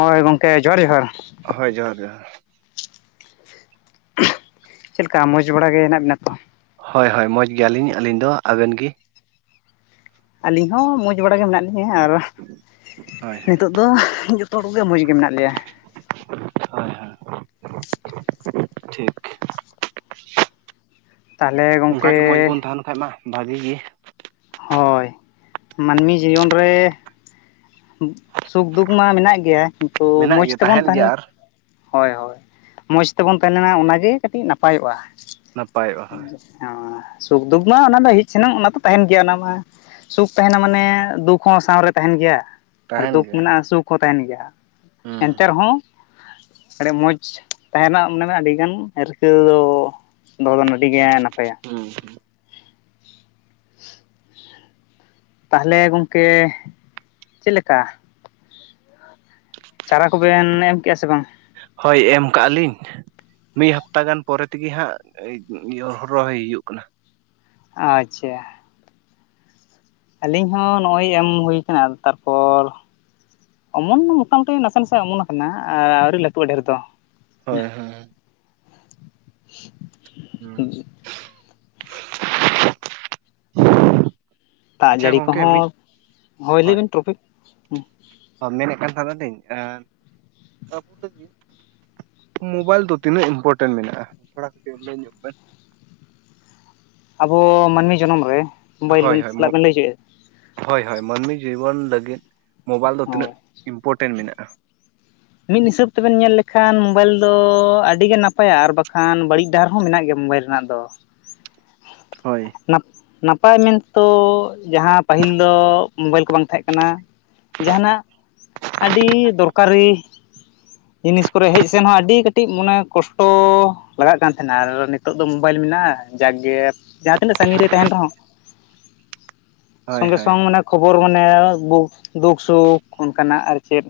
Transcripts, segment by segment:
ᱦᱳᱭ ᱜᱚᱝᱠᱮ ᱡᱚᱦᱟᱨ ᱡᱚᱦᱟᱨ᱾ ᱦᱳᱭ ᱡᱚᱦᱟᱨ ᱡᱚᱦᱟᱨ᱾ [unintelligible] ᱪᱮᱫ ᱞᱮᱠᱟ ᱢᱚᱡᱽ ᱵᱟᱲᱟ ᱜᱮ ᱦᱮᱸᱱᱟᱜ ᱵᱤᱱᱟ ᱛᱚ? ᱦᱳᱭ ᱦᱳᱭ ᱢᱚᱡᱽ ᱜᱮᱭᱟᱞᱤᱧ ᱟᱹᱞᱤᱧ ᱫᱚ ᱟᱵᱮᱱ ᱜᱮ? ᱟᱹᱞᱤᱧ ᱦᱚᱸ ᱢᱚᱸᱡᱽ ᱵᱟᱲᱟ ᱜᱮ ᱢᱮᱱᱟᱜ ᱞᱤᱧ, ᱦᱮ ᱟᱨᱚ ᱦᱳᱭ ᱦᱳᱭ ᱱᱤᱛᱚᱜ ᱫᱚᱻᱦ ᱡᱚᱛᱚ ᱦᱚᱲ ᱠᱚᱜᱮ ᱢᱚᱡᱽ ᱜᱮ ᱢᱮᱱᱟᱜ ᱞᱮᱭᱟ᱾ ᱦᱳᱭ ᱦᱳᱭ [inaudible] [inaudible] ᱴᱷᱤᱠ [inaudible] ᱛᱟᱦᱚᱞᱮ ᱜᱚᱢᱠᱮ ᱚᱸᱠᱟ ᱜᱮ ᱢᱚᱸᱡᱽ ᱵᱚᱱ ᱛᱟᱦᱮᱸᱱ ᱠᱷᱟᱡ ᱢᱟ ᱵᱷᱟᱜᱤ ᱜᱮ, ᱦᱳᱭ ᱢᱟᱹᱱᱢᱤ ᱡᱤᱭᱚᱱ ᱨᱮ ᱥᱩᱠ ᱫᱩᱠ ᱢᱟ ᱢᱮᱱᱟᱜ ᱜᱮᱭᱟ ᱠᱤᱱᱛᱩ ᱢᱮᱱᱟᱜ ᱢᱚᱸᱡᱽ ᱜᱮᱭᱟ ᱛᱮᱵᱚᱱ ᱛᱟᱦᱮᱱ ᱛᱟᱦᱮᱸ ᱜᱮᱭᱟ ᱞᱮᱱ ᱟᱨ ᱦᱳᱭ ᱦᱳᱭ ᱢᱚᱡᱽ ᱛᱮᱵᱚᱱ ᱛᱟᱦᱮᱸ ᱞᱮᱱᱟ ᱚᱱᱟ ᱜᱮ ᱠᱟᱹᱴᱤᱡ ᱱᱟᱯᱟᱭᱚᱜ-ᱟ᱾ ᱱᱟᱯᱟᱭᱚᱜ-ᱟ ᱦᱳᱭ᱾ ᱚ ᱥᱩᱠ ᱫᱩᱠ ᱢᱟ ᱚᱱᱟ ᱫᱚ ᱦᱮᱡ ᱥᱮᱱᱚᱜ ᱚᱱᱟ ᱛᱚ ᱛᱟᱦᱮᱸᱱ ᱜᱮᱭᱟ᱾ ᱚᱱᱟ ᱢᱟ ᱥᱩᱠ ᱛᱟᱦᱮᱸᱱᱟ ᱢᱟᱱᱮ ᱫᱩᱠ ᱦᱚᱸ ᱥᱟᱶᱨᱮ ᱛᱟᱦᱮᱸᱱ ᱜᱮᱭᱟ᱾ ᱟᱨ ᱛᱟᱦᱮᱱ ᱫᱩᱠ ᱜᱮᱭᱟ ᱢᱮᱱᱟᱜ-ᱟ ᱦᱩᱸ ᱥᱩᱠ ᱦᱚᱸ ᱛᱟᱦᱮᱸᱱ ᱜᱮᱭᱟ ᱦᱩᱸ ᱮᱱᱛᱮ ᱨᱮᱦᱚᱸ ᱟᱹᱰᱤ ᱢᱚᱸᱡᱽ ᱛᱟᱦᱮᱸᱱᱟᱜ ᱢᱚᱱᱮᱢᱮ ᱟᱹᱰᱤᱜᱟᱱ ᱨᱤᱠᱟᱹ ᱫᱚ ᱫᱚᱦᱚ ᱫᱚ ᱟᱹᱰᱤ ᱜᱮ ᱱᱟᱯᱟᱭᱟ᱾ ᱦᱩᱸ [unintelligible] ᱛᱟᱦᱚᱞᱮ ᱜᱚᱝᱠᱮ ᱪᱮᱫ ᱞᱮᱠᱟ? [unintelligible] ᱪᱟᱨᱟ ᱠᱚᱵᱮᱱ ᱮᱢ ᱠᱮᱜ-ᱟ ᱥᱮ ᱵᱟᱝ? ᱦᱳᱭ ᱮᱢ ᱠᱟᱜ-ᱟ ᱞᱤᱧ᱾ ᱢᱤᱫ ᱦᱟᱯᱛᱟ ᱜᱟᱱ ᱯᱚᱨᱮ ᱛᱮᱜᱮ ᱦᱟᱸᱜ ᱦᱚᱨᱚᱭ ᱦᱩᱭᱩᱜ ᱠᱟᱱᱟ᱾ ᱟᱪᱪᱷᱟ ᱟᱹᱞᱤᱧ ᱦᱚᱸ ᱱᱚᱜ-ᱚᱭ ᱮᱢ ᱦᱩᱭ ᱠᱟᱱᱟ᱾ ᱟᱫᱚ ᱛᱟᱨᱯᱚᱨ ᱚᱢᱚᱱ ᱢᱟ ᱢᱳᱴᱟᱢᱩᱴᱤ ᱱᱟᱥᱮ ᱱᱟᱥᱮ ᱚᱢᱚᱱ ᱟᱠᱟᱱᱟ ᱟᱹᱣᱨᱤ ᱞᱟᱹᱴᱩᱜ-ᱟ ᱰᱷᱮᱨ ᱫᱚ ᱦᱮᱸ᱾ ᱦᱳᱭ ᱦᱳᱭ ᱦᱩᱸ [unintelligible] [unintelligible] ᱫᱟᱜ ᱡᱟᱹᱲᱤ ᱠᱚᱦᱚᱸ ᱦᱳᱭ ᱞᱟᱹᱭ ᱵᱤᱱ ᱴᱨᱚᱯᱤᱠ᱾ ᱚ ᱢᱮᱱᱮᱫ ᱠᱟᱱ ᱛᱟᱦᱮᱸᱱᱟ ᱞᱤᱧ ᱟᱨ ᱟᱵᱚ ᱫᱚ ᱢᱳᱵᱟᱭᱤᱞ ᱫᱚ ᱛᱤᱱᱟᱹᱜ ᱤᱢᱯᱚᱴᱮᱱᱴ ᱢᱮᱱᱟᱜ-ᱟ ᱛᱷᱚᱲᱟ ᱠᱟᱹᱴᱤᱡ ᱞᱟᱹᱭ ᱧᱚᱜ ᱵᱮᱱ? ᱟᱵᱚ ᱢᱟᱹᱱᱢᱤ ᱡᱚᱱᱚᱢ ᱨᱮ ᱢᱳᱵᱟᱭᱤᱞ, ᱦᱳᱭ ᱦᱳᱭ ᱚᱱᱟ ᱵᱮᱱ ᱞᱟᱹᱭ ᱦᱚᱪᱚᱭᱮᱫ-ᱟ᱾ ᱦᱳᱭ ᱦᱳᱭ ᱢᱟᱹᱱᱢᱤ ᱡᱤᱵᱚᱱ ᱞᱟᱹᱜᱤᱫ ᱢᱳᱵᱟᱭᱤᱞ ᱫᱚ ᱛᱤᱱᱟᱹᱜ ᱦᱳᱭ ᱤᱢᱯᱚᱴᱮᱱ ᱢᱮᱱᱟᱜ-ᱟ᱾ ᱢᱤᱫ ᱦᱤᱥᱟᱹᱵ ᱛᱮᱵᱮᱱ ᱧᱮᱞ ᱞᱮᱠᱷᱟᱱ ᱢᱳᱵᱟᱭᱤᱞ ᱫᱚ ᱟᱹᱰᱤ ᱜᱮ ᱱᱟᱯᱟᱭᱟ ᱟᱨ ᱵᱟᱠᱷᱟᱱ ᱵᱟᱹᱲᱤᱡ ᱰᱟᱦᱟᱨ ᱦᱚᱸ ᱢᱮᱱᱟᱜ ᱜᱮᱭᱟ ᱢᱳᱵᱟᱭᱤᱞ ᱨᱮᱱᱟᱜ ᱫᱚ᱾ ᱚᱻ ᱦᱚᱭ ᱱᱟᱯ ᱱᱟᱯᱟᱭ ᱢᱮᱱ ᱛᱚ ᱡᱟᱦᱟᱸ ᱯᱟᱹᱦᱤᱞ ᱫᱚ ᱢᱳᱵᱟᱭᱤᱞ ᱠᱚ ᱵᱟᱝ ᱛᱟᱦᱮᱸ ᱠᱟᱱᱟ᱾ ᱡᱟᱦᱟᱸᱱᱟᱜ ᱟᱹᱰᱤ ᱫᱚᱨᱠᱟᱨᱤ ᱡᱤᱱᱤᱥ ᱠᱚᱨᱮ ᱦᱮᱡ ᱥᱮᱱ ᱦᱚᱸ ᱟᱹᱰᱤ ᱠᱟᱹᱴᱤᱡ ᱢᱚᱱᱮ ᱠᱚᱥᱴᱚ ᱵᱟᱲᱟᱜ ᱠᱟᱱ ᱛᱟᱦᱮᱸᱱᱟ ᱟᱨ ᱱᱤᱛᱚᱜ ᱫᱚ ᱢᱳᱵᱟᱭᱤᱞ ᱢᱮᱱᱟᱜᱼᱟ᱾ ᱡᱟᱠᱜᱮ ᱡᱟᱦᱟᱸ ᱛᱤᱱᱟᱹᱜ ᱥᱟᱹᱜᱤᱧ ᱨᱮᱭ ᱛᱟᱦᱮᱸᱱ ᱨᱮᱦᱚᱸ [unintelligible] [inaudible] ᱦᱳᱭ ᱥᱚᱝᱜᱮ ᱦᱳᱭ ᱥᱚᱝ ᱢᱟᱱᱮ ᱠᱷᱚᱵᱚᱨ ᱢᱟᱱᱮ ᱫᱩᱠ ᱥᱩᱠ ᱚᱝᱠᱟᱱᱟᱜ ᱟᱨ ᱪᱮᱫ?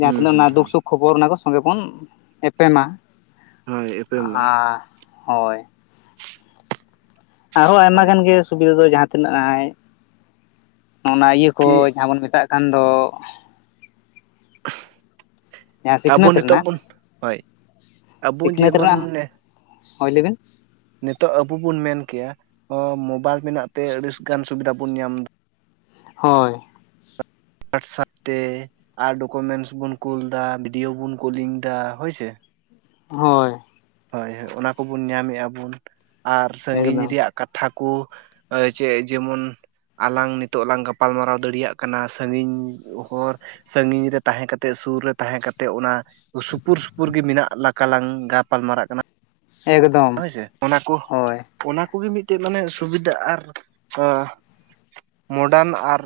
ᱡᱟᱦᱟᱸ ᱦᱩᱸ ᱛᱤᱱᱟᱹᱜ ᱦᱩᱸ ᱚᱱᱟ ᱦᱩᱸ ᱫᱩᱠ ᱥᱩᱠ ᱠᱷᱚᱵᱚᱨ ᱚᱱᱟ ᱫᱚ ᱥᱚᱸᱜᱮ ᱵᱚᱱ ᱮᱯᱮᱢᱟ᱾ ᱦᱳᱭ ᱮᱯᱮᱢ ᱢᱟ ᱟ ᱦᱚᱭ ᱟᱨᱦᱚᱸ ᱟᱭᱢᱟ ᱦᱳᱭ ᱜᱟᱱ ᱜᱮ ᱥᱩᱵᱤᱫᱟ ᱫᱚ ᱡᱟᱦᱟᱸ ᱛᱤᱱᱟᱹᱜ ᱟᱭ ᱚᱱᱟ ᱤᱭᱟᱹ ᱠᱚ ᱠᱤ ᱡᱟᱦᱟᱸ ᱵᱚᱱ ᱢᱮᱛᱟᱜ ᱠᱟᱱ ᱫᱚ᱾ ᱡᱟᱦᱟᱸ ᱟᱵᱚ ᱥᱤᱠᱷᱱᱟᱹᱛ ᱱᱤᱛᱚᱜ ᱨᱮᱱᱟᱜ, ᱵᱚᱱ ᱦᱳᱭ ᱟᱵᱚ ᱥᱤᱠᱷᱱᱟᱹᱛ ᱡᱮᱢᱚᱱ ᱨᱮᱱᱟᱜ ᱦᱳᱭ ᱞᱟᱹᱭᱵᱤᱱ᱾ ᱱᱤᱛᱚᱜ ᱟᱵᱩ ᱵᱚᱱ ᱢᱮᱱ ᱠᱮᱭᱟ ᱢᱳᱵᱟᱭᱤᱞ ᱢᱮᱱᱟᱜ ᱛᱮ ᱟᱹᱰᱤᱥ ᱜᱟᱱ ᱥᱩᱵᱤᱫᱟ ᱵᱚᱱ ᱧᱟᱢ ᱫᱟ᱾ ᱦᱳᱭ ᱦᱳᱭᱟᱴᱥᱟᱯ ᱛᱮ ᱟᱨ ᱰᱚᱠᱚᱢᱮᱱᱥ ᱵᱚᱱ ᱠᱩᱞ ᱫᱟ, ᱵᱷᱤᱰᱤᱭᱳ ᱵᱚᱱ ᱠᱚᱞᱤᱝ ᱫᱟ ᱦᱳᱭᱥᱮ᱾ ᱦᱳᱭ ᱦᱳᱭ ᱦᱳᱭ ᱚᱱᱟ ᱠᱚᱵᱚᱱ ᱧᱟᱢᱮᱜ ᱟᱵᱩᱱ ᱟᱨ ᱥᱟᱹᱜᱤᱧ ᱮᱠᱫᱚᱢ ᱨᱮᱭᱟᱜ ᱠᱟᱛᱷᱟ ᱠᱩ ᱡᱮ ᱡᱮᱢᱩᱱ ᱟᱞᱟᱝ ᱱᱤᱛᱚᱜ ᱞᱟᱝ ᱜᱟᱯᱟᱞᱢᱟᱨᱟᱣ ᱫᱟᱲᱮᱭᱟᱜ ᱠᱟᱱᱟ ᱥᱟᱹᱜᱤᱧ ᱦᱚᱨ ᱥᱟᱹᱜᱤᱧ ᱨᱮ ᱛᱟᱦᱮᱸ ᱠᱟᱛᱮ, ᱥᱩᱨ ᱨᱮ ᱛᱟᱦᱮᱸ ᱠᱟᱛᱮ, ᱚᱱᱟ ᱥᱩᱯᱩᱨ ᱥᱩᱯᱩᱨ ᱜᱮ ᱢᱮᱱᱟᱜ ᱞᱟᱠᱟᱞᱟᱝ ᱯᱟᱞᱢᱟᱨᱟᱜ ᱠᱟᱱᱟ᱾ ᱮᱠᱫᱚᱢ ᱦᱳᱭᱥᱮ ᱚᱱᱟ ᱠᱩ ᱦᱳᱭ ᱚᱱᱟ ᱠᱩᱜᱮ ᱢᱤᱜᱴᱮᱡ ᱢᱟᱱᱮ ᱥᱩᱵᱤᱫᱟ ᱟᱨ ᱢᱳᱰᱟᱱ ᱟᱨ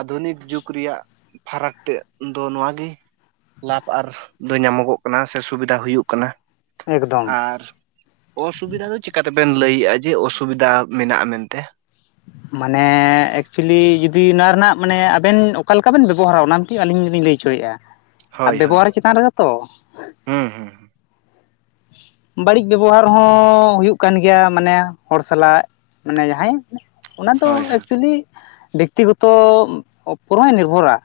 ᱟᱫᱷᱩᱱᱤᱠ ᱡᱩᱜᱽ ᱨᱮᱭᱟᱜ ᱯᱷᱟᱨᱟᱠ ᱛᱮᱜ ᱫᱚ ᱱᱚᱣᱟ ᱜᱤ ᱞᱟᱯᱷ ᱟᱨ ᱫᱚ ᱧᱟᱢᱚᱜᱚᱜ ᱠᱟᱱᱟ ᱥᱮ ᱥᱩᱵᱤᱫᱟ ᱦᱩᱭᱩᱜ ᱠᱟᱱᱟ᱾ ᱮᱠᱫᱚᱢ ᱟᱨ ᱚᱥᱩᱵᱤᱫᱟ ᱫᱚ ᱪᱮᱠᱟᱛᱮᱵᱮᱱ ᱞᱟᱹᱭᱮᱜ-ᱟ? ᱡᱮ ᱚᱥᱩᱵᱤᱫᱟ ᱢᱮᱱᱟᱜ-ᱟ ᱢᱮᱱᱛᱮ? ᱢᱟᱱᱮ ᱮᱠᱪᱩᱭᱮᱞᱤ ᱡᱩᱫᱤ ᱱᱚᱣᱟ ᱨᱮᱱᱟᱜ ᱢᱟᱱᱮ ᱟᱵᱮᱱ ᱚᱠᱟ ᱞᱮᱠᱟ ᱵᱮᱱ ᱵᱮᱵᱚᱦᱟᱨᱟ, ᱚᱱᱟ ᱠᱤᱹ ᱟᱹᱞᱤᱧ ᱫᱩᱞᱤᱧ ᱞᱟᱹᱭ ᱚᱪᱚᱭᱮᱜ-ᱟ, ᱟᱨ ᱦᱳᱭ ᱦᱳᱭ ᱵᱮᱵᱚᱦᱟᱨ ᱪᱮᱛᱟᱱ ᱨᱮᱦᱚ ᱛᱚ ᱦᱩᱸ ᱦᱩᱸ ᱵᱟᱹᱲᱤᱡ ᱵᱮᱵᱚᱦᱟᱨ ᱦᱚᱸ ᱦᱩᱭᱩᱜ ᱠᱟᱱ ᱜᱮᱭᱟ, ᱢᱟᱱᱮ ᱦᱚᱲ ᱥᱟᱞᱟᱜ ᱢᱟᱱᱮ ᱡᱟᱦᱟᱸᱭ ᱚᱱᱟ ᱫᱚ ᱦᱳᱭ ᱦᱳᱭ ᱮᱠᱪᱩᱭᱮᱞᱤ ᱵᱮᱠᱛᱤᱜᱚᱛᱚ ᱩᱯᱚᱨ ᱦᱚᱭ ᱱᱤᱨᱵᱷᱚᱨᱟ᱾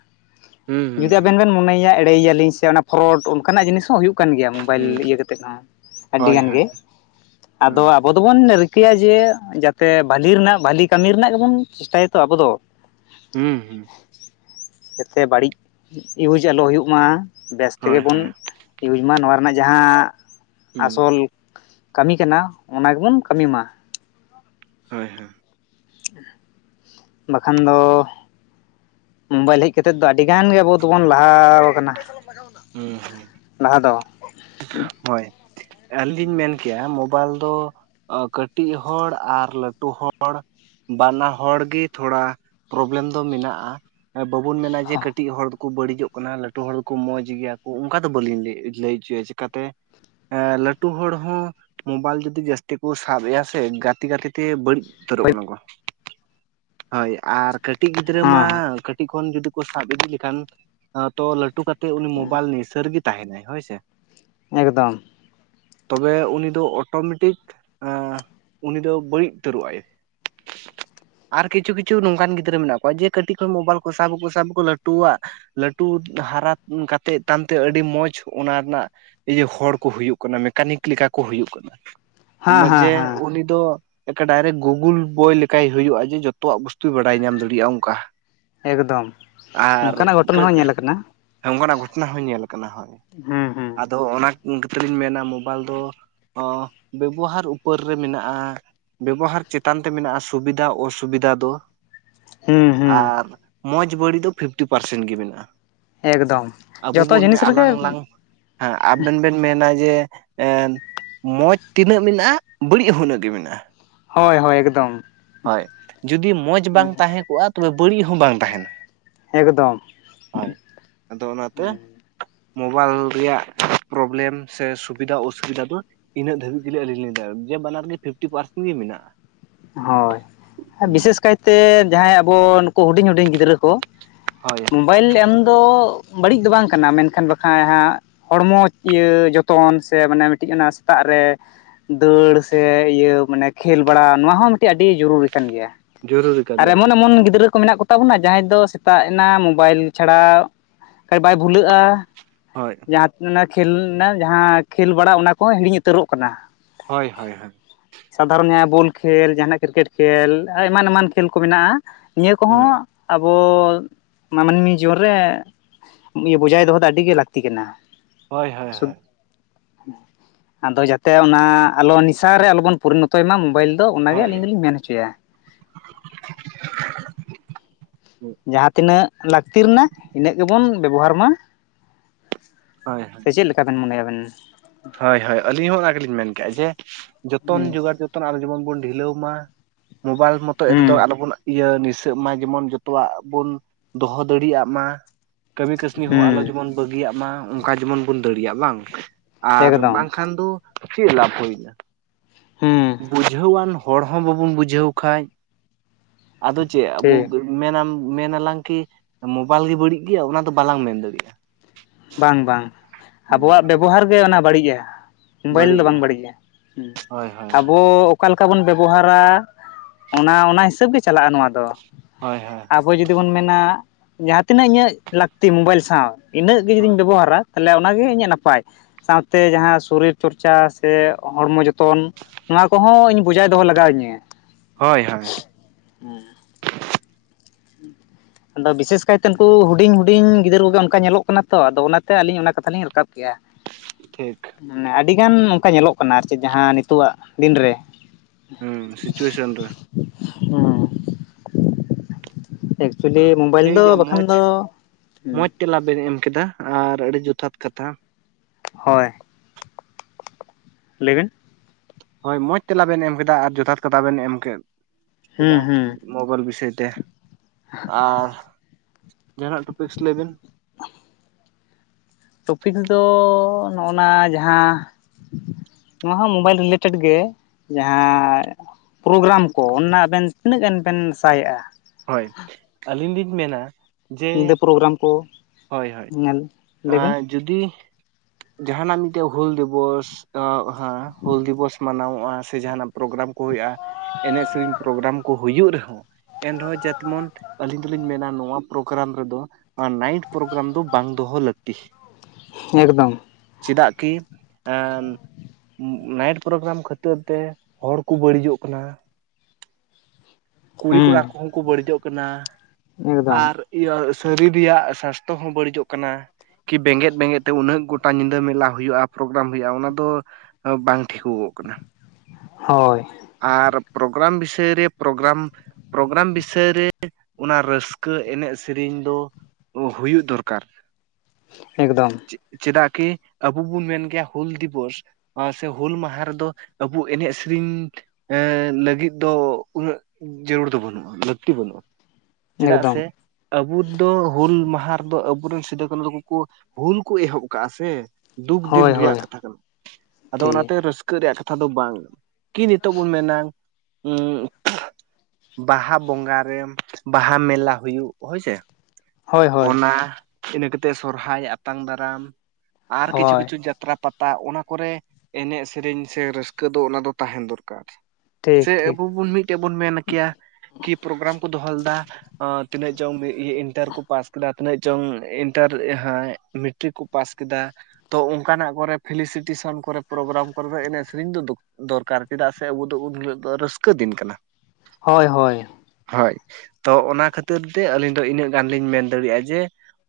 ᱦᱩᱸ ᱦᱩᱸ ᱡᱩᱫᱤ ᱟᱵᱮᱱ ᱦᱩᱸ ᱵᱮᱱ ᱢᱚᱱᱮᱭᱭᱟ ᱮᱲᱮᱭᱟᱞᱤᱧ, ᱥᱮ ᱚᱱᱟ ᱯᱷᱚᱨᱚᱰ ᱚᱱᱠᱟᱱᱟᱜ ᱡᱤᱱᱤᱥ ᱦᱚᱸ ᱦᱩᱭᱩᱜ ᱠᱟᱱ ᱜᱮᱭᱟ ᱢᱳᱵᱟᱭᱤᱞ ᱦᱩᱸ ᱤᱭᱟᱹ ᱠᱟᱛᱮᱫ ᱦᱚᱸ ᱟᱹᱰᱤ ᱦᱳᱭ ᱜᱟᱱ ᱦᱳᱭ ᱜᱮ, ᱦᱩᱸ ᱟᱫᱚ ᱟᱵᱚ ᱫᱚᱵᱚᱱ ᱨᱤᱠᱟᱹᱭᱟ ᱡᱮ ᱡᱟᱛᱮ ᱵᱟᱹᱞᱤ ᱨᱮᱱᱟᱜ, ᱵᱷᱟᱹᱞᱤ ᱠᱟᱹᱢᱤ ᱨᱮᱱᱟᱜ ᱜᱮᱵᱚᱱ ᱪᱮᱥᱴᱟᱭᱟᱛᱚ ᱟᱵᱚ ᱫᱚ᱾ ᱦᱩᱸ ᱦᱩᱸ ᱡᱟᱛᱮ ᱵᱟᱹᱲᱤᱡ ᱤᱭᱩᱡᱽ ᱟᱞᱚ ᱦᱩᱭᱩᱜ ᱢᱟ᱾ ᱵᱮᱥ ᱛᱮᱜᱮ ᱦᱳᱭ ᱵᱚᱱ ᱦᱳᱭ ᱤᱭᱩᱡᱽ ᱢᱟ ᱱᱚᱣᱟ ᱨᱮᱱᱟᱜ ᱡᱟᱦᱟᱸ ᱦᱩᱸ ᱟᱥᱚᱞ ᱠᱟᱹᱢᱤ ᱠᱟᱱᱟ ᱚᱱᱟ ᱜᱮᱵᱚᱱ ᱠᱟᱹᱢᱤ ᱢᱟ᱾ ᱦᱳᱭ ᱦᱳᱭ ᱵᱟᱠᱷᱟᱱ ᱫᱚ ᱢᱳᱵᱟᱭᱤᱞ ᱦᱮᱡ ᱠᱟᱛᱮᱫ ᱫᱚ ᱟᱹᱰᱤ ᱜᱟᱱ ᱜᱮ ᱟᱵᱚ ᱫᱚᱵᱚᱱ ᱞᱟᱦᱟᱣ ᱠᱟᱱᱟ ᱦᱩᱸ ᱦᱩᱸ ᱞᱟᱦᱟ ᱫᱚ᱾ ᱦᱳᱭ ᱟᱹᱞᱤᱧ ᱞᱤᱧ ᱢᱮᱱ ᱠᱮᱜ-ᱟ, ᱢᱚᱵᱟᱭᱤᱞ ᱫᱚ ᱚ ᱠᱟᱹᱴᱤᱜ ᱦᱚᱲ ᱟᱨ ᱞᱟᱹᱴᱩ ᱦᱚᱲ ᱵᱟᱱᱟ ᱦᱚᱲᱜᱤ ᱛᱷᱚᱲᱟ ᱯᱨᱚᱵᱞᱮᱢ ᱫᱚ ᱢᱮᱱᱟᱜ-ᱟ᱾ᱵᱟᱵᱩᱱ ᱢᱮᱱᱟ ᱡᱮ ᱠᱟᱹᱴᱤᱡ ᱦᱚᱲ ᱠᱩ ᱵᱟᱹᱲᱤᱡᱚᱜ ᱠᱟᱱᱟ ᱞᱟᱹᱴᱩ ᱦᱚᱲ ᱫᱚᱠᱚ ᱢᱚᱸᱡᱽ ᱜᱮᱭᱟ ᱠᱩ ᱚᱝᱠᱟ ᱫᱚ ᱵᱟᱹᱞᱤᱧ ᱞᱟᱹᱭ ᱞᱟᱹᱭ ᱪᱚᱭᱟ᱾ ᱪᱮᱠᱟᱛᱮ ᱞᱟᱹᱴᱩ ᱦᱚᱲ ᱦᱚᱸ ᱢᱳᱵᱟᱭᱤᱞ ᱡᱩᱫᱤ ᱡᱟᱹᱥᱛᱤ ᱠᱩ ᱥᱟᱵ ᱮᱜ-ᱟ, ᱥᱮ ᱜᱟᱛᱮ ᱜᱟᱛᱮ ᱛᱮ ᱵᱟᱹᱲᱤᱡ ᱩᱛᱟᱹᱨᱚᱜ ᱦᱮᱸ ᱠᱟᱱᱟ ᱠᱚ᱾ᱦᱳᱭ ᱟᱨ ᱠᱟᱹᱴᱤᱜ ᱜᱤᱫᱽᱨᱟᱹ ᱢᱟ ᱠᱟᱹᱴᱤᱜ ᱠᱷᱚᱱ ᱡᱩᱫᱤ ᱠᱚ ᱥᱟᱵ ᱤᱫᱤ ᱞᱮᱠᱷᱟᱱ ᱛᱚ ᱞᱟᱹᱴᱩ ᱠᱟᱛᱮᱜ ᱩᱱᱤ ᱢᱳᱵᱟᱭᱤᱞ ᱱᱤᱥᱟᱹᱨᱤᱜᱤ ᱛᱟᱦᱮᱸᱱᱟᱭ ᱦᱳᱭᱥᱮ᱾ ᱮᱠᱫᱚᱢ ᱛᱚᱵᱮ ᱩᱱᱤ ᱫᱚ ᱚᱴᱳᱢᱮᱴᱤᱠ ᱩᱱᱤ ᱫᱚ ᱵᱟᱹᱲᱤᱡ ᱩᱛᱟᱹᱨᱚᱜ ᱟᱭ᱾ ᱟᱨ ᱠᱤᱪᱷᱩ ᱠᱤᱪᱷᱩ ᱱᱚᱝᱠᱟᱱ ᱜᱤᱫᱽᱨᱟᱹ ᱢᱮᱱᱟᱜ ᱠᱚᱣᱟ ᱡᱮ ᱠᱟᱹᱴᱤᱡ ᱠᱷᱚᱱ ᱢᱳᱵᱟᱭᱤᱞ ᱠᱚ ᱥᱟᱵᱟᱠᱩ ᱥᱟᱵᱟᱠᱩ ᱞᱟᱹᱴᱩᱣᱟᱜ ᱞᱟᱹᱴᱩ ᱦᱟᱨᱟ ᱠᱟᱛᱮᱫ ᱛᱟᱢᱛᱮ ᱟᱹᱰᱤ ᱢᱚᱸᱡᱽ ᱚᱱᱟ ᱨᱮᱱᱟᱜ ᱤᱭᱟᱹ ᱦᱚᱲ ᱠᱚ ᱦᱩᱭᱩᱜ ᱠᱟᱱᱟ ᱢᱮᱠᱟᱱᱤᱠ ᱞᱮᱠᱟ ᱠᱚ ᱦᱩᱭᱩᱜ ᱠᱟᱱᱟ ᱦᱮᱸ ᱢᱟ ᱦᱮᱸ ᱡᱮ ᱦᱮᱸ ᱩᱱᱤ ᱫᱚ ᱰᱟᱭᱨᱮᱠᱴ ᱜᱩᱜᱩᱞ ᱵᱚᱭ ᱞᱮᱠᱟᱭ ᱦᱩᱭᱩᱜ-ᱟ ᱡᱮ ᱡᱚᱛᱚᱣᱟᱜ ᱵᱩᱥᱛᱩᱭ ᱵᱟᱰᱟᱭ ᱧᱟᱢ ᱫᱟᱲᱮᱭᱟᱜ-ᱟ ᱚᱝᱠᱟ᱾ ᱮᱠᱫᱚᱢ, ᱚᱱᱠᱟᱱᱟᱜ ᱜᱷᱚᱴᱚᱱᱟ ᱦᱚᱸ ᱧᱮᱞ ᱟᱠᱟᱱᱟ᱾ ᱚᱝᱠᱟᱱᱟᱜ ᱜᱷᱚᱴᱚᱱᱟ ᱦᱚᱸ ᱧᱮᱞ ᱠᱟᱱᱟ, ᱦᱳᱭ᱾ ᱦᱮᱸ ᱦᱮᱸ ᱟᱫᱚ ᱚᱱᱟ ᱠᱷᱟᱹᱛᱤᱨᱤᱧ ᱢᱮᱱᱟ ᱢᱚᱵᱟᱭᱤᱞ ᱫᱚ ᱚ ᱵᱮᱵᱚᱦᱟᱨ ᱩᱯᱟᱹᱨ ᱨᱮ ᱢᱮᱱᱟᱜ--ᱟ ᱵᱮᱵᱚᱦᱟᱨ ᱪᱮᱛᱟᱱ ᱛᱮ ᱢᱮᱱᱟᱜ-ᱟ ᱥᱩᱵᱤᱫᱟ ᱚᱥᱩᱵᱤᱫᱟ ᱫᱚ᱾ ᱦᱩᱸ ᱦᱩᱸ ᱟᱨ ᱢᱚᱡᱽ ᱵᱟᱹᱲᱤᱡ ᱫᱚ ᱯᱷᱤᱯᱴᱤ ᱯᱟᱨᱥᱮᱱ ᱜᱮ ᱢᱮᱱᱟᱜ-ᱟ᱾ ᱮᱠᱫᱚᱢ ᱟᱵᱩ ᱡᱚᱛᱚ ᱵᱚᱱ ᱢᱮ ᱡᱤᱱᱤᱥ ᱨᱮᱜᱮ ᱟᱞᱟᱝ ᱞᱟᱝ ᱦᱮᱸ ᱟᱵᱮᱱ ᱵᱮᱱ ᱢᱮᱱ ᱫᱟ ᱡᱮ ᱮᱼᱼ ᱢᱚᱡᱽ ᱛᱤᱱᱟᱹᱜ ᱢᱮᱱᱟᱜᱼᱟ, ᱵᱟᱹᱲᱤᱡ ᱦᱚᱸ ᱩᱱᱟᱹᱜ ᱜᱮ ᱢᱮᱱᱟᱜᱼᱟ ᱾ ᱦᱳᱭ ᱦᱳᱭ ᱮᱠᱫᱚᱢ ᱾ ᱦᱳᱭ, ᱡᱩᱫᱤ ᱢᱚᱡᱽ ᱵᱟᱝ ᱛᱟᱦᱮᱸ ᱠᱚᱜᱼᱟ ᱛᱚᱵᱮ ᱵᱟᱹᱲᱤᱡ ᱦᱚᱸ ᱵᱟᱝ ᱛᱟᱦᱮᱸᱱᱟ ᱾ ᱮᱠᱫᱚᱢ ᱦᱩᱸ ᱢᱚᱵᱟᱭᱤᱞ ᱨᱮᱭᱟᱜ ᱯᱨᱚᱵᱞᱮᱢ ᱥᱮ ᱥᱩᱵᱤᱫᱟ ᱚᱥᱩᱵᱤᱫᱟ ᱫᱚᱼᱼ ᱤᱱᱟᱹᱜ ᱫᱷᱟᱹᱵᱤᱡ ᱜᱮ ᱟᱹᱞᱤᱧ ᱞᱟᱹᱭ ᱫᱟ ᱡᱮ ᱵᱟᱱᱟᱨ ᱜᱮ ᱯᱷᱤᱯᱴᱤ ᱯᱟᱨᱥᱮᱱ ᱜᱨ ᱢᱮᱱᱟᱜᱼᱟ ᱾ ᱦᱳᱭ, ᱵᱤᱥᱮᱥ ᱠᱟᱭ ᱛᱮ ᱡᱟᱦᱟᱸᱭ ᱟᱵᱚᱼᱼ ᱠᱚ ᱦᱩᱰᱤᱧ ᱦᱩᱰᱤᱧ ᱜᱤᱫᱽᱨᱟᱹ ᱠᱚ ᱦᱳᱭ ᱢᱳᱵᱟᱭᱤᱞ ᱮᱢᱼᱼ ᱫᱚ ᱵᱟᱹᱲᱤᱡ ᱫᱚ ᱵᱟᱝ ᱠᱟᱱᱟ ᱢᱮᱱᱠᱷᱟᱱ ᱵᱠᱷᱟᱡ ᱦᱟᱸᱜᱼᱼ ᱦᱚᱲᱢᱚ ᱤᱭᱟᱹ ᱡᱚᱛᱚᱱ ᱥᱮ ᱢᱟᱱᱮ ᱢᱤᱴᱤᱡ ᱚᱱᱟ ᱥᱮᱛᱟᱜ ᱨᱮᱼᱼ ᱫᱟᱹᱲ ᱥᱮ ᱤᱭᱟᱹ ᱢᱟᱱᱮ ᱠᱷᱮᱞ ᱵᱟᱲᱟ ᱱᱚᱣᱟ ᱦᱚᱸ ᱢᱤᱴᱤᱡ ᱟᱹᱰᱤ ᱡᱚᱨᱩᱨᱤ ᱠᱟᱱ ᱜᱨᱭᱟ ᱡᱚᱨᱩᱨᱤ ᱾ ᱠᱟᱱ ᱟᱨ ᱜᱮᱭᱟ ᱮᱢᱚᱱ ᱦᱳᱭ ᱮᱢᱚᱱ ᱜᱤᱫᱽᱨᱟᱹ ᱠᱚ ᱢᱮᱱᱟᱜ ᱠᱚ ᱛᱟᱵᱚᱱᱟ ᱡᱟᱦᱟᱸᱭ ᱫᱚ ᱥᱮᱛᱟᱜ ᱮᱱᱟ ᱢᱳᱵᱟᱭᱤᱞ ᱪᱷᱟᱲᱟ ᱵᱟᱭ ᱵᱷᱩᱞᱟᱹᱜᱼᱟ ᱾ ᱦᱳᱭ ᱡᱟᱦᱟᱸ ᱛᱤᱱᱟᱜ ᱠᱷᱮᱞ ᱱᱟ ᱡᱟᱦᱟᱸ ᱠᱷᱮᱞ ᱵᱟᱲᱟ ᱚᱱᱟ ᱠᱚᱦᱚᱸ ᱦᱤᱲᱤᱧ ᱩᱛᱟᱹᱨᱚᱜ ᱠᱟᱱᱟ᱾ ᱦᱳᱭ ᱦᱳᱭ ᱦᱳᱭ ᱥᱟᱫᱷᱟᱨᱚᱱ ᱡᱟᱦᱟᱸ ᱵᱚᱞ ᱠᱷᱮᱞ ᱡᱟᱦᱟᱱᱟᱜ ᱠᱨᱤᱠᱮᱴ ᱠᱷᱮᱹᱞ ᱮᱢᱟᱱ ᱮᱢᱟᱱ ᱠᱷᱮᱞ ᱠᱚ ᱢᱮᱱᱟᱜᱼᱟ ᱱᱤᱭᱟᱹ ᱠᱚᱦᱚᱸ ᱦᱳᱭ ᱟᱵᱚ ᱢᱟᱹᱱᱢᱤ ᱡᱤᱭᱚᱱ ᱨᱮᱼᱼ ᱤᱭᱟᱹ ᱵᱚᱡᱟᱭ ᱫᱚᱦᱚ ᱫᱚ ᱟᱹᱰᱤ ᱜᱮ ᱞᱟᱹᱠᱛᱤ ᱠᱟᱱᱟ ᱾ ᱦᱳᱭ ᱦᱳᱭ ᱦᱳᱭ ᱟᱫᱚ ᱡᱟᱛᱮ ᱚᱱᱟ ᱟᱞᱚ ᱱᱤᱥᱟ ᱨᱮ ᱟᱞᱚᱵᱚᱱ ᱯᱚᱨᱤᱱᱚᱛᱚᱭ ᱢᱟ ᱢᱳᱵᱟᱭᱤᱞᱼᱼ ᱛᱚ ᱚᱱᱟ ᱜᱮ ᱦᱳᱭ ᱟᱹᱞᱤᱧ ᱫᱚᱞᱤᱧ ᱢᱮᱱ ᱦᱚᱪᱚᱭᱟ ᱾ ᱡᱟᱦᱟᱸ ᱛᱤᱱᱟᱹᱜ ᱞᱟᱹᱠᱛᱤ ᱨᱮᱱᱟᱜ ᱤᱱᱟᱹᱜ ᱜᱮᱵᱚᱱ ᱵᱮᱵᱚᱦᱟᱨ ᱢᱟ ᱾ ᱦᱳᱭ ᱦᱳᱭ ᱥᱮ ᱪᱮᱫ ᱞᱮᱠᱟ ᱵᱮᱱ ᱢᱚᱱᱮᱭᱟ ᱟᱵᱮᱱ? ᱦᱳᱭ ᱦᱳᱭ᱾ ᱟᱹᱞᱤᱧ ᱦᱚᱸ ᱚᱱᱟ ᱜᱮᱞᱤᱧ ᱢᱮᱱ ᱠᱮᱜᱼᱟ ᱡᱮ ᱡᱚᱛᱚᱱ ᱦᱩᱸ ᱡᱚᱜᱟᱲ ᱟᱞᱚ ᱡᱮᱢᱚᱱ ᱵᱚᱱ ᱰᱷᱤᱞᱟᱹᱣ ᱢᱟ ᱢᱳᱵᱟᱭᱤᱞ ᱢᱚᱛᱚᱡ ᱨᱮ ᱫᱚ ᱦᱩᱸ ᱟᱞᱚ ᱵᱚᱱ ᱼᱼ ᱤᱭᱟᱹ ᱱᱤᱥᱟᱹᱜ ᱢᱟ ᱡᱮᱢᱚᱱ ᱡᱚᱛᱚᱣᱟᱜ ᱵᱚᱱ ᱫᱚᱦᱚ ᱫᱟᱹᱲᱤᱭᱟᱜ ᱢᱟ ᱾ ᱠᱟᱹᱢᱤ ᱠᱟᱹᱥᱱᱤ ᱦᱚᱸ ᱟᱞᱚ ᱦᱩᱸ ᱡᱮᱢᱚᱱ ᱵᱟᱹᱜᱤᱭᱟᱜ ᱢᱟ ᱚᱱᱠᱟ ᱡᱮᱢᱚᱱ ᱵᱚᱱ ᱫᱟᱹᱲᱤᱭᱟᱜ ᱵᱟᱝ? ᱟᱨ ᱮᱠᱫᱚᱢ ᱵᱟᱝ ᱠᱷᱟᱱ ᱫᱚ ᱪᱮᱫ ᱞᱟᱵᱷ ᱦᱳᱭ ᱮᱱᱟ? ᱦᱩᱸ ᱵᱩᱡᱷᱟᱹᱣᱟᱱ ᱦᱚᱲ ᱦᱚᱸ ᱵᱟᱵᱚᱱ ᱵᱩᱡᱷᱟᱹᱣ ᱠᱷᱟᱡ ᱾ ᱟᱫᱚ ᱪᱮᱫ ᱟᱵᱚᱼᱼ ᱴᱷᱤᱠ ᱢᱮᱱᱟᱢ ᱢᱮᱱ ᱟᱞᱟᱝ ᱠᱤ ᱢᱳᱵᱟᱭᱤᱞ ᱜᱮ ᱵᱟᱹᱲᱤᱡ ᱜᱮᱭᱟ ᱚᱱᱟ ᱫᱚ ᱵᱟᱞᱟᱝ ᱢᱮᱱ ᱫᱟᱲᱤᱜᱼᱟ ᱾ ᱵᱟᱝ ᱵᱟᱝ ᱟᱵᱚᱣᱟᱜ ᱵᱮᱵᱚᱦᱟᱨ ᱜᱮ ᱚᱱᱟ ᱵᱟᱹᱲᱤᱡᱼᱟ ᱢᱳᱵᱟᱭᱤᱞ ᱵᱟᱹᱲᱤᱡ ᱫᱚ ᱜᱮᱭᱟ ᱵᱟᱝ ᱵᱟᱹᱲᱤᱡᱼᱟ ᱦᱳᱭ ᱦᱳᱭ ᱟᱵᱚ ᱚᱠᱟ ᱞᱮᱠᱟ ᱵᱚᱱ ᱵᱮᱵᱚᱦᱟᱨᱟ ᱚᱱᱟ ᱚᱱᱟ ᱦᱤᱥᱟᱹᱵᱽ ᱜᱮ ᱪᱟᱞᱟᱜᱼᱟ ᱱᱚᱣᱟ ᱫᱚ᱾ ᱦᱳᱭ ᱦᱳᱭ᱾ ᱟᱵᱚ ᱡᱩᱫᱤ ᱵᱚᱱ ᱢᱮᱱᱟ ᱡᱟᱦᱟᱸ ᱛᱤᱱᱟᱹᱜ ᱤᱧᱟᱹᱜ ᱞᱟᱹᱠᱛᱤ ᱢᱳᱵᱟᱭᱤᱞ ᱥᱟᱶ ᱤᱱᱟᱹᱜ ᱜᱮ ᱦᱳᱭ ᱡᱩᱫᱤᱧ ᱵᱮᱵᱚᱦᱟᱨᱟ ᱛᱟᱦᱚᱞᱮ ᱚᱱᱟ ᱜᱮ ᱤᱧᱟᱹᱜ ᱱᱟᱯᱟᱭ ᱥᱟᱶᱛᱮ ᱡᱟᱦᱟᱸ ᱥᱚᱨᱤᱨ ᱪᱚᱨᱪᱟ ᱥᱮ ᱦᱚᱲᱢᱚ ᱡᱚᱛᱚᱱ ᱱᱚᱣᱟ ᱠᱚᱦᱚᱸ ᱤᱧ ᱵᱚᱡᱟᱭ ᱫᱚᱦᱚ ᱞᱟᱜᱟᱣ ᱤᱧᱟᱹ᱾ ᱦᱳᱭ ᱦᱳᱭ᱾ ᱦᱩᱸ [inaudible] ᱟᱫᱚ ᱵᱤᱥᱮᱥ ᱠᱟᱭᱛᱮ ᱩᱱᱠᱩ ᱦᱩᱰᱤᱧ ᱦᱩᱰᱤᱧ ᱜᱤᱫᱟᱹᱨ ᱠᱚᱜᱮ ᱚᱱᱠᱟ ᱧᱮᱞᱚᱜ ᱠᱟᱱᱟ ᱛᱚ ᱟᱫᱚ ᱚᱱᱟᱛᱮ ᱟᱹᱞᱤᱧ ᱚᱱᱟ ᱠᱟᱛᱷᱟ ᱞᱤᱧ ᱨᱟᱠᱟᱵ ᱠᱮᱜᱼᱟ᱾ ᱴᱷᱤᱠ᱾ ᱢᱟᱱᱮ ᱟᱹᱰᱤᱜᱟᱱ ᱚᱱᱠᱟ ᱧᱮᱞᱚᱜ ᱠᱟᱱᱟ ᱟᱨ ᱪᱮᱫ ᱡᱟᱦᱟᱸ ᱱᱤᱛᱳᱜ ᱟᱜ ᱫᱤᱱᱨᱮ᱾ ᱦᱩᱸ ᱥᱤᱪᱩᱭᱮᱥᱚᱱ ᱨᱮ᱾ ᱦᱩᱸ ᱮᱠᱪᱩᱭᱮᱞᱤ ᱢᱳᱵᱟᱭᱤᱞ ᱴᱷᱤᱠ ᱫᱚ ᱜᱮᱭᱟ ᱵᱟᱠᱷᱟᱱ ᱢᱚᱸᱪ ᱫᱚ ᱦᱩᱸ ᱢᱚᱸᱪ ᱛᱮᱞᱟ ᱵᱤᱱ ᱮᱢ ᱠᱮᱫᱟ ᱟᱨ ᱟᱹᱰᱤ ᱡᱚᱛᱷᱟᱛ ᱠᱟᱛᱷᱟ᱾ ᱦᱳᱭ᱾ ᱞᱟᱹᱭ ᱵᱮᱱ᱾ ᱦᱳᱭ ᱢᱚᱸᱡᱽ ᱛᱮᱞᱟ ᱵᱮᱱ ᱮᱢ ᱠᱮᱫᱟ ᱟᱨ ᱡᱚᱛᱷᱟᱛ ᱠᱟᱛᱷᱟ ᱵᱮᱱ ᱮᱢ ᱠᱮᱫ ᱦᱩᱸ ᱠᱮᱫᱟ᱾ ᱦᱩᱸ ᱢᱳᱵᱟᱭᱤᱞ ᱵᱤᱥᱚᱭ ᱛᱮ ᱟᱨ ᱡᱟᱦᱟᱱᱟᱜ ᱴᱚᱯᱤᱠᱥ ᱞᱟᱹᱭᱵᱤᱱ ᱴᱚᱯᱤᱠᱥ ᱫᱚ ᱱᱚᱜᱚᱼᱱᱟ ᱡᱟᱦᱟᱸ ᱱᱚᱣᱟ ᱦᱚᱸ ᱢᱳᱵᱟᱭᱤᱞ ᱨᱤᱞᱮᱴᱮᱰ ᱜᱮ ᱡᱟᱦᱟᱸ ᱯᱨᱳᱜᱨᱟᱢ ᱠᱚ ᱚᱱᱱᱟ ᱟᱵᱮᱱ ᱛᱤᱱᱟᱹᱜ ᱜᱟᱱ ᱵᱮᱱ ᱥᱟᱭᱮᱫᱼᱟ? ᱦᱳᱭ ᱟᱹᱞᱤᱧ ᱞᱤᱧ ᱢᱮᱱᱟ ᱡᱮ ᱧᱤᱫᱟᱹ ᱯᱨᱳᱜᱨᱟᱢ ᱠᱚ ᱦᱳᱭ ᱦᱳᱭ ᱧᱮᱞ ᱞᱟᱹᱭᱵᱮᱱ ᱟ ᱡᱩᱫᱤ ᱡᱟᱦᱟᱱᱟᱜ ᱢᱤᱫᱴᱮᱡ ᱦᱩᱞ ᱫᱤᱵᱚᱥ ᱦᱩᱞ ᱫᱤᱵᱚᱥ ᱢᱟᱱᱟᱣᱚᱜᱼᱟ ᱥᱮ ᱡᱟᱦᱱᱟᱜ ᱯᱨᱳᱜᱨᱟᱢ ᱠᱚ ᱦᱩᱭᱩᱜᱼᱟ ᱮᱱᱮᱡ ᱥᱮᱨᱮᱧ ᱯᱨᱳᱜᱨᱟᱢ ᱠᱚ ᱦᱩᱭᱩᱜ ᱨᱮᱦᱚᱸ ᱮᱱ ᱨᱮᱦᱚᱸ ᱡᱟᱛᱢᱚᱱ ᱟᱹᱞᱤᱧ ᱫᱚᱞᱤᱧ ᱢᱮᱱᱟ ᱱᱚᱣᱟ ᱯᱨᱳᱜᱨᱟᱢ ᱨᱮᱫᱚ ᱱᱟᱭᱤᱴ ᱯᱨᱳᱜᱨᱟᱢ ᱫᱚ ᱵᱟᱝ ᱫᱚᱦᱚ ᱞᱟᱹᱠᱛᱤ᱾ ᱮᱠᱫᱚᱢ᱾ ᱪᱮᱫᱟᱜ ᱠᱤ ᱮ ᱱᱟᱭᱤᱴ ᱯᱨᱳᱜᱨᱟᱢ ᱠᱷᱟᱹᱛᱤᱨ ᱛᱮ ᱦᱚᱲᱠᱚ ᱵᱟᱹᱲᱤᱡᱚᱜ ᱠᱟᱱᱟ᱾ [inaudible] ᱠᱩᱲᱤ ᱠᱚᱲᱟ ᱠᱚᱦᱚᱸ ᱠᱚ ᱵᱟᱹᱲᱤᱡᱚᱜ ᱠᱟᱱᱟ ᱮᱠᱫᱚᱢ ᱟᱨ ᱤᱭᱟᱹ ᱥᱟᱨᱤᱨ ᱨᱮᱭᱟᱜ ᱥᱟᱥᱛᱚ ᱦᱚᱸ ᱵᱟᱹᱲᱤᱡᱚᱜ ᱠᱟᱱᱟ ᱠᱤ ᱵᱮᱸᱜᱮᱫ ᱵᱮᱸᱜᱮᱫ ᱛᱮ ᱩᱱᱟᱹᱜ ᱜᱚ- -ᱴᱟ ᱧᱤᱫᱟᱹ ᱢᱮᱞᱟ ᱦᱩᱭᱩᱜᱼᱟ ᱯᱨᱳᱜᱨᱟᱢ ᱦᱩᱭᱩᱜᱼᱟ ᱚᱱᱟ ᱫᱚ ᱵᱟᱝ ᱴᱷᱤᱠᱚᱜᱚᱜ ᱠᱟᱱᱟ᱾ ᱦᱳᱭ ᱟᱨ ᱯᱨᱳᱜᱨᱟᱢ ᱵᱤᱥᱚᱭ ᱨᱮ ᱯᱨᱳᱜᱨᱟᱢ ᱯᱨᱳᱜᱨᱟᱢ ᱵᱤᱥᱚᱭ ᱨᱮ ᱚᱱᱟ ᱨᱟᱹᱥᱠᱟᱹ ᱮᱱᱮᱡ ᱥᱮᱨᱮᱧ ᱫᱚ ᱚ ᱦᱩᱭᱩᱜ ᱫᱚᱨᱠᱟᱨ᱾ ᱮᱠᱫᱚᱢ ᱪᱮᱫᱟᱜ ᱠᱤ ᱟᱵᱚ ᱵᱚᱱ ᱢᱮᱱ ᱜᱮᱭᱟ ᱦᱩᱞ ᱫᱤᱵᱚᱥ ᱟᱨ ᱥᱮ ᱦᱩᱞ ᱢᱟᱦᱟ ᱨᱮᱫᱚ ᱟᱵᱚ ᱮᱱᱮᱡ ᱥᱮᱨᱮᱧ ᱮᱸ ᱞᱟᱹᱜᱤᱫ ᱫᱚ ᱩᱱᱟᱹᱜ ᱡᱟᱹᱨᱩᱲ ᱫᱚ ᱵᱟᱹᱱᱩᱜᱼᱟ ᱞᱟᱹᱠᱛᱤ ᱵᱟᱹᱱᱩᱜᱼᱟ᱾ ᱪᱮᱫᱟᱜ ᱮᱠᱫᱚᱢ ᱥᱮ ᱟᱵᱩ ᱫᱚ ᱦᱩᱞ ᱢᱟᱦᱟ ᱨᱮᱫᱚ ᱟᱵᱩᱨᱮᱱ ᱥᱤᱫᱩ ᱠᱟᱹᱱᱩ ᱛᱟᱹᱠᱩ ᱠᱚ ᱦᱩᱞ ᱠᱚ ᱮᱦᱚᱵ ᱠᱟᱜᱼᱟ ᱥᱮ᱾ ᱫᱩᱠ ᱫᱤᱱ ᱦᱳᱭ ᱨᱮᱭᱟᱜ ᱦᱳᱭ ᱠᱟᱛᱷᱟ ᱠᱟᱱᱟ ᱟᱫᱚ ᱴᱷᱤᱠ ᱚᱱᱟᱛᱮ ᱨᱟᱹᱥᱠᱟᱹ ᱨᱮᱭᱟᱜ ᱠᱟᱛᱷᱟ ᱫᱚ ᱵᱟᱝ᱾ ᱠᱤ ᱱᱤᱛᱚᱜ ᱵᱚᱱ ᱢᱮᱱᱟ ᱵᱟᱦᱟ ᱵᱚᱸᱜᱟ ᱨᱮ ᱵᱟᱦᱟ ᱢᱮᱞᱟ ᱦᱩᱭᱩᱜ ᱦᱳᱭ ᱥᱮ᱾ ᱦᱳᱭ ᱦᱳᱭ ᱚᱱᱟ ᱤᱱᱟᱹ ᱠᱟᱛᱮ ᱥᱚᱨᱦᱟᱭ ᱟᱛᱟᱝ ᱫᱟᱨᱟᱢ ᱟᱨ ᱠᱤᱪᱷᱩ ᱦᱳᱭ ᱠᱤᱪᱷᱮ ᱡᱟᱛᱨᱟ ᱯᱟ ᱛᱟ ᱚᱱᱟ ᱠᱚᱨᱮ ᱮᱱᱮᱡ ᱥᱮᱨᱮᱧ ᱥᱮ ᱨᱟᱹᱥᱠᱟᱹ ᱫᱚ ᱚᱱᱟ ᱫᱚ ᱛᱟᱦᱮᱱ ᱫᱚᱨᱠᱟᱨ ᱴᱷᱤᱠ ᱥᱮ ᱴᱷᱤᱠ ᱟᱵᱚ ᱵᱚᱱ ᱢᱤᱫᱴᱮᱡ ᱵᱚᱱ ᱢᱮᱱ ᱠᱮᱭᱟ ᱠᱤ ᱯᱨᱳᱜᱨᱟᱢ ᱠᱚ ᱫᱚᱦᱚ ᱞᱮᱫᱟ ᱛᱤᱱᱟᱹᱜ ᱪᱚᱝ ᱤᱱᱴᱟᱨ ᱠᱚ ᱯᱟᱥ ᱠᱮᱫᱟ ᱛᱤᱱᱟᱹᱜ ᱪᱚᱝ ᱤᱱᱴᱟᱨ ᱢᱮᱴᱨᱤᱠ ᱠᱚ ᱯᱟᱥ ᱠᱮᱫᱟ ᱛᱚ ᱚᱸᱠᱟ ᱱᱟᱜ ᱠᱚᱨᱮ ᱯᱷᱤᱞᱤ ᱥᱤᱴᱤᱥᱚᱱ ᱠᱚᱨᱮ ᱯᱨᱳᱜᱨᱟᱢ ᱠᱚᱨᱮ ᱮᱱᱮᱡ ᱥᱮᱨᱮᱧ ᱫᱚ ᱫᱚ- ᱫᱚᱨᱠᱟᱨ ᱪᱮᱫᱟᱜ ᱥᱮ ᱟᱵᱚ ᱫᱚ ᱩᱱ ᱦᱤᱞᱳᱜ ᱫᱚ ᱨᱟᱹᱥᱠᱟᱹ ᱫᱤᱱ ᱠᱟᱱᱟ᱾ ᱦᱳᱭ ᱦᱳᱭ᱾ ᱦᱳᱭ, ᱛᱚ ᱚᱱᱟ ᱠᱷᱟᱹᱛᱤᱨ ᱛᱮ ᱟᱹᱞᱤᱧ ᱫᱚ ᱤᱱᱟᱹᱜ ᱜᱟᱱ ᱞᱤᱧ ᱢᱮᱱ ᱫᱟᱲᱤᱜᱼᱟ ᱡᱮ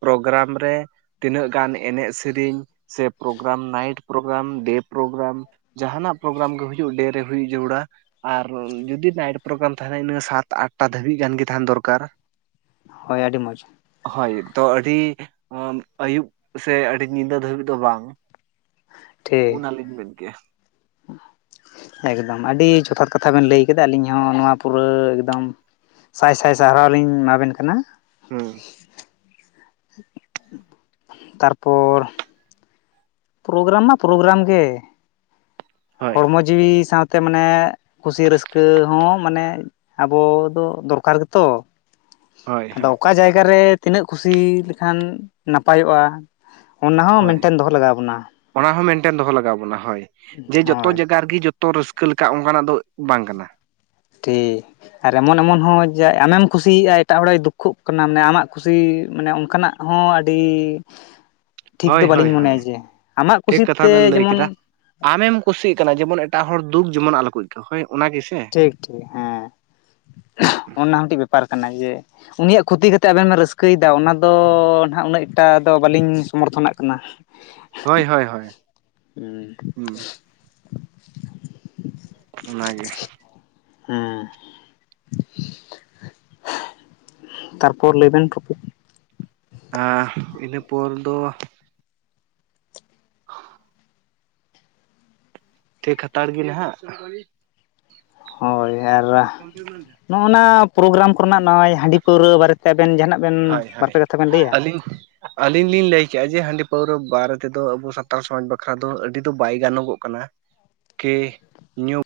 ᱯᱨᱳᱜᱨᱟᱢ ᱨᱮ ᱛᱤᱱᱟᱹᱜ ᱜᱟᱱ ᱮᱱᱮᱜ ᱥᱮᱨᱮᱧ ᱥᱮ programme night programme day programme ᱡᱟᱦᱟᱸᱱᱟᱜ ᱯᱨᱳᱜᱨᱟᱢ ᱜᱮ ᱦᱩᱭᱩᱜᱼᱟ ᱰᱮ ᱨᱮ ᱦᱩᱭᱩᱜ ᱡᱟᱹᱨᱩᱲᱟ, ᱟᱨᱻᱨ ᱡᱩᱫᱤ ᱱᱟᱹᱭᱤᱴ ᱯᱨᱳᱜᱨᱟᱢ ᱛᱟᱦᱮᱸᱱᱟ ᱤᱱᱟᱹ ᱥᱟᱛ ᱟᱴ ᱴᱟ ᱫᱷᱟᱹᱵᱤᱡ ᱜᱟᱱ ᱜᱮ ᱛᱟᱦᱮᱸᱱ ᱫᱚᱨᱠᱟᱨ᱾ ᱦᱳᱭ ᱟᱹᱰᱤ ᱢᱚᱡᱽ᱾ ᱦᱳᱭ ᱛᱚ ᱟᱹᱰᱤ ᱦᱚᱸ ᱟᱹᱭᱩᱵ ᱥᱮ ᱟᱹᱰᱤ ᱧᱤᱫᱟᱹ ᱫᱷᱟᱹᱵᱤᱡ ᱫᱚ ᱵᱟᱝ, ᱴᱷᱤᱠ ᱚᱱᱟ ᱞᱤᱧ ᱢᱮᱱ ᱠᱮᱜᱼᱟ᱾ ᱮᱠᱫᱚᱢ ᱟᱹᱰᱤ ᱡᱚᱛᱷᱟᱛ ᱠᱟᱛᱷᱟ ᱵᱤᱱ ᱞᱟᱹᱭ ᱠᱮᱫᱟ ᱟᱹᱞᱤᱧ ᱦᱚᱸ ᱱᱚᱣᱟ ᱯᱩᱨᱟᱹ ᱮᱠᱫᱚᱢ ᱥᱟᱭ ᱥᱟᱭ ᱥᱟᱦᱨᱟᱣ ᱞᱤᱧ ᱮᱢᱟ ᱵᱤᱱ ᱠᱟᱱᱟ, ᱦᱩᱸ, [unintelligible] ᱛᱟᱨᱯᱚᱨ ᱯᱨᱳᱜᱨᱟᱢ ᱢᱟ ᱯᱨᱳᱜᱨᱟᱢ ᱜᱮ ᱦᱳᱭ ᱦᱚᱲᱢᱚᱡ ᱡᱤᱣᱤ ᱥᱟᱶᱛᱮ ᱢᱟᱱᱮᱻᱜ ᱠᱩᱥᱤ ᱨᱟᱹᱥᱠᱟᱹ ᱦᱚᱸ ᱢᱟᱱᱮᱻᱜ ᱟᱵᱚ ᱫᱚ ᱫᱚᱨᱠᱟᱨ ᱜᱮᱛᱚ᱾ ᱦᱳᱭ ᱟᱫᱚ ᱦᱳᱭ ᱚᱠᱟ ᱡᱟᱭᱜᱟ ᱨᱮ ᱛᱤᱱᱟᱹᱜ ᱠᱩᱥᱤ ᱞᱮᱠᱷᱟᱱ ᱱᱟᱯᱟᱭᱚᱜᱼᱟ, ᱚᱱᱟ ᱦᱚᱸ ᱦᱳᱭ ᱢᱮᱱᱴᱮᱸᱱ ᱫᱚᱦᱚ ᱞᱟᱜᱟᱣ- ᱵᱚᱱᱟ ᱚᱱᱟ ᱦᱚᱸ ᱢᱮᱱᱴᱮᱱ ᱫᱚᱦᱚ ᱞᱟᱜᱟᱣ ᱟᱵᱚᱱᱟ ᱦᱳᱭ, ᱡᱮ ᱡᱚᱛᱚ ᱦᱳᱭ ᱡᱟᱜᱟ ᱨᱮᱜᱮ ᱡᱚᱛ- ᱛᱚ ᱨᱟᱹᱥᱠᱟᱹ ᱞᱮᱠᱟ ᱚᱸᱠᱟᱱᱟᱜ ᱫᱚ ᱵᱟᱝ ᱠᱟᱱᱟ᱾ ᱴᱤ, ᱟᱨ ᱮᱢᱚᱱ ᱮᱢᱚᱱ ᱦᱚᱸ ᱡᱟ ᱟᱢᱮᱢ ᱠᱩᱥᱤᱭᱟᱜᱼᱟ ᱮᱴᱟᱜ ᱦᱚᱲᱮ ᱫᱩᱠᱷᱩᱜ ᱠᱟᱱᱟ ᱢᱟᱱᱮ ᱟᱢᱟᱜ ᱠᱩᱥᱤ ᱢᱟᱱᱮ ᱚᱱᱠᱟᱱᱟᱜ ᱦᱚᱸ ᱟᱹᱰᱤ ᱴᱷᱤᱠ ᱫᱚ ᱦᱳᱭ ᱦᱳᱭ ᱵᱟᱹᱞᱤᱧ ᱦᱳᱭ ᱢᱚᱱᱮᱭᱟ, ᱡᱮ ᱟᱢᱟᱜ ᱴᱷᱤᱠ ᱠᱩᱥᱤ ᱠᱟᱛᱷᱟ ᱛᱮ ᱵᱮᱱ ᱞᱟᱹᱭ ᱡᱮᱢᱚᱱ ᱠᱮᱫᱟ ᱟᱢᱮᱢ ᱠᱩᱥᱤᱜ ᱠᱟᱱᱟ ᱡᱮᱢᱚᱱ ᱮᱴᱟᱜ ᱦᱚᱲ ᱫᱩᱠᱷ ᱡᱮᱢᱚᱱ ᱟᱞᱚ ᱠᱚ ᱟᱹᱭᱠᱟᱣ᱾ ᱦᱳᱭ ᱚᱱᱟ ᱜᱮᱥᱮ? ᱴᱷᱤᱠ ᱴᱷᱤᱠ ᱦᱮᱸ [unintelligible] ᱚᱱᱟ ᱦᱚᱸ ᱢᱤᱫ ᱴᱤᱡ ᱵᱮᱯᱟᱨ ᱠᱟᱱᱟ, ᱡᱮ ᱩᱱᱤᱭᱟᱜ ᱠᱷᱩᱛᱤ ᱠᱟᱛᱮ ᱟᱵᱮᱱ ᱵᱮᱱ ᱨᱟᱹᱥᱠᱟᱹᱭᱮᱫᱟ ᱚᱱᱟ ᱫᱚ ᱱᱷᱟᱸᱜ ᱩᱱᱟᱹᱜ ᱮᱴᱟ ᱫᱚ ᱵᱟᱹᱞᱤᱧ ᱥᱚᱢᱚᱨᱛᱷᱚᱱᱟᱜ ᱠᱟᱱᱟ᱾ ᱦᱮᱸ, ᱦᱳᱭ ᱦᱳᱭ ᱦᱳᱭ᱾ ᱦᱩᱸ [unintelligible] ᱚᱱᱟ ᱜᱮ, ᱦᱮᱸ, [unintelligible] ᱛᱟᱨᱯᱚᱨ ᱞᱟᱹᱭ ᱵᱤᱱ ᱯᱷᱩᱠᱤ ᱟᱸᱦ ᱟᱨ ᱤᱱᱟᱹ ᱯᱚᱨ ᱫᱚ [inaudible] ᱴᱷᱤᱠ ᱦᱟᱛᱟᱲ ᱜᱮ ᱱᱷᱟᱸᱜ, ᱦᱳᱭ ᱟᱨ ᱱᱚᱜᱼᱱᱟ ᱯᱨᱳᱜᱨᱟᱢ ᱠᱚᱨᱮᱱᱟᱜ ᱱᱚᱜᱼᱚᱭ ᱦᱟᱺᱰᱤ ᱯᱟᱹᱣᱨᱟᱹ ᱵᱟᱨᱮᱛᱮ ᱟᱵᱮᱱ ᱡᱟᱦᱟᱸᱱᱟᱜ ᱵᱮᱱ ᱵᱟᱨ ᱯᱮ ᱠᱟᱛᱷᱟ ᱵᱮᱱ ᱞᱟᱹᱭᱼᱟ? ᱟᱞᱤᱧ ᱞᱤᱧ ᱞᱟᱹᱭ ᱠᱮᱜᱼᱟ ᱡᱮ ᱦᱟᱺᱰᱤ ᱯᱟᱹᱣᱨᱟᱹ ᱵᱟᱨᱮ ᱛᱮᱫᱚ ᱟᱹᱵᱩ ᱥᱟᱱᱛᱟᱲ ᱥᱚᱢᱟᱡᱽ ᱵᱟᱠᱷᱨᱟ ᱫᱚ ᱟᱹᱰᱤ ᱫᱚ ᱵᱟᱭ ᱜᱟᱱᱚᱜᱚᱜ ᱠᱟᱱᱟ᱾ ᱠᱤ ᱧᱩᱸ,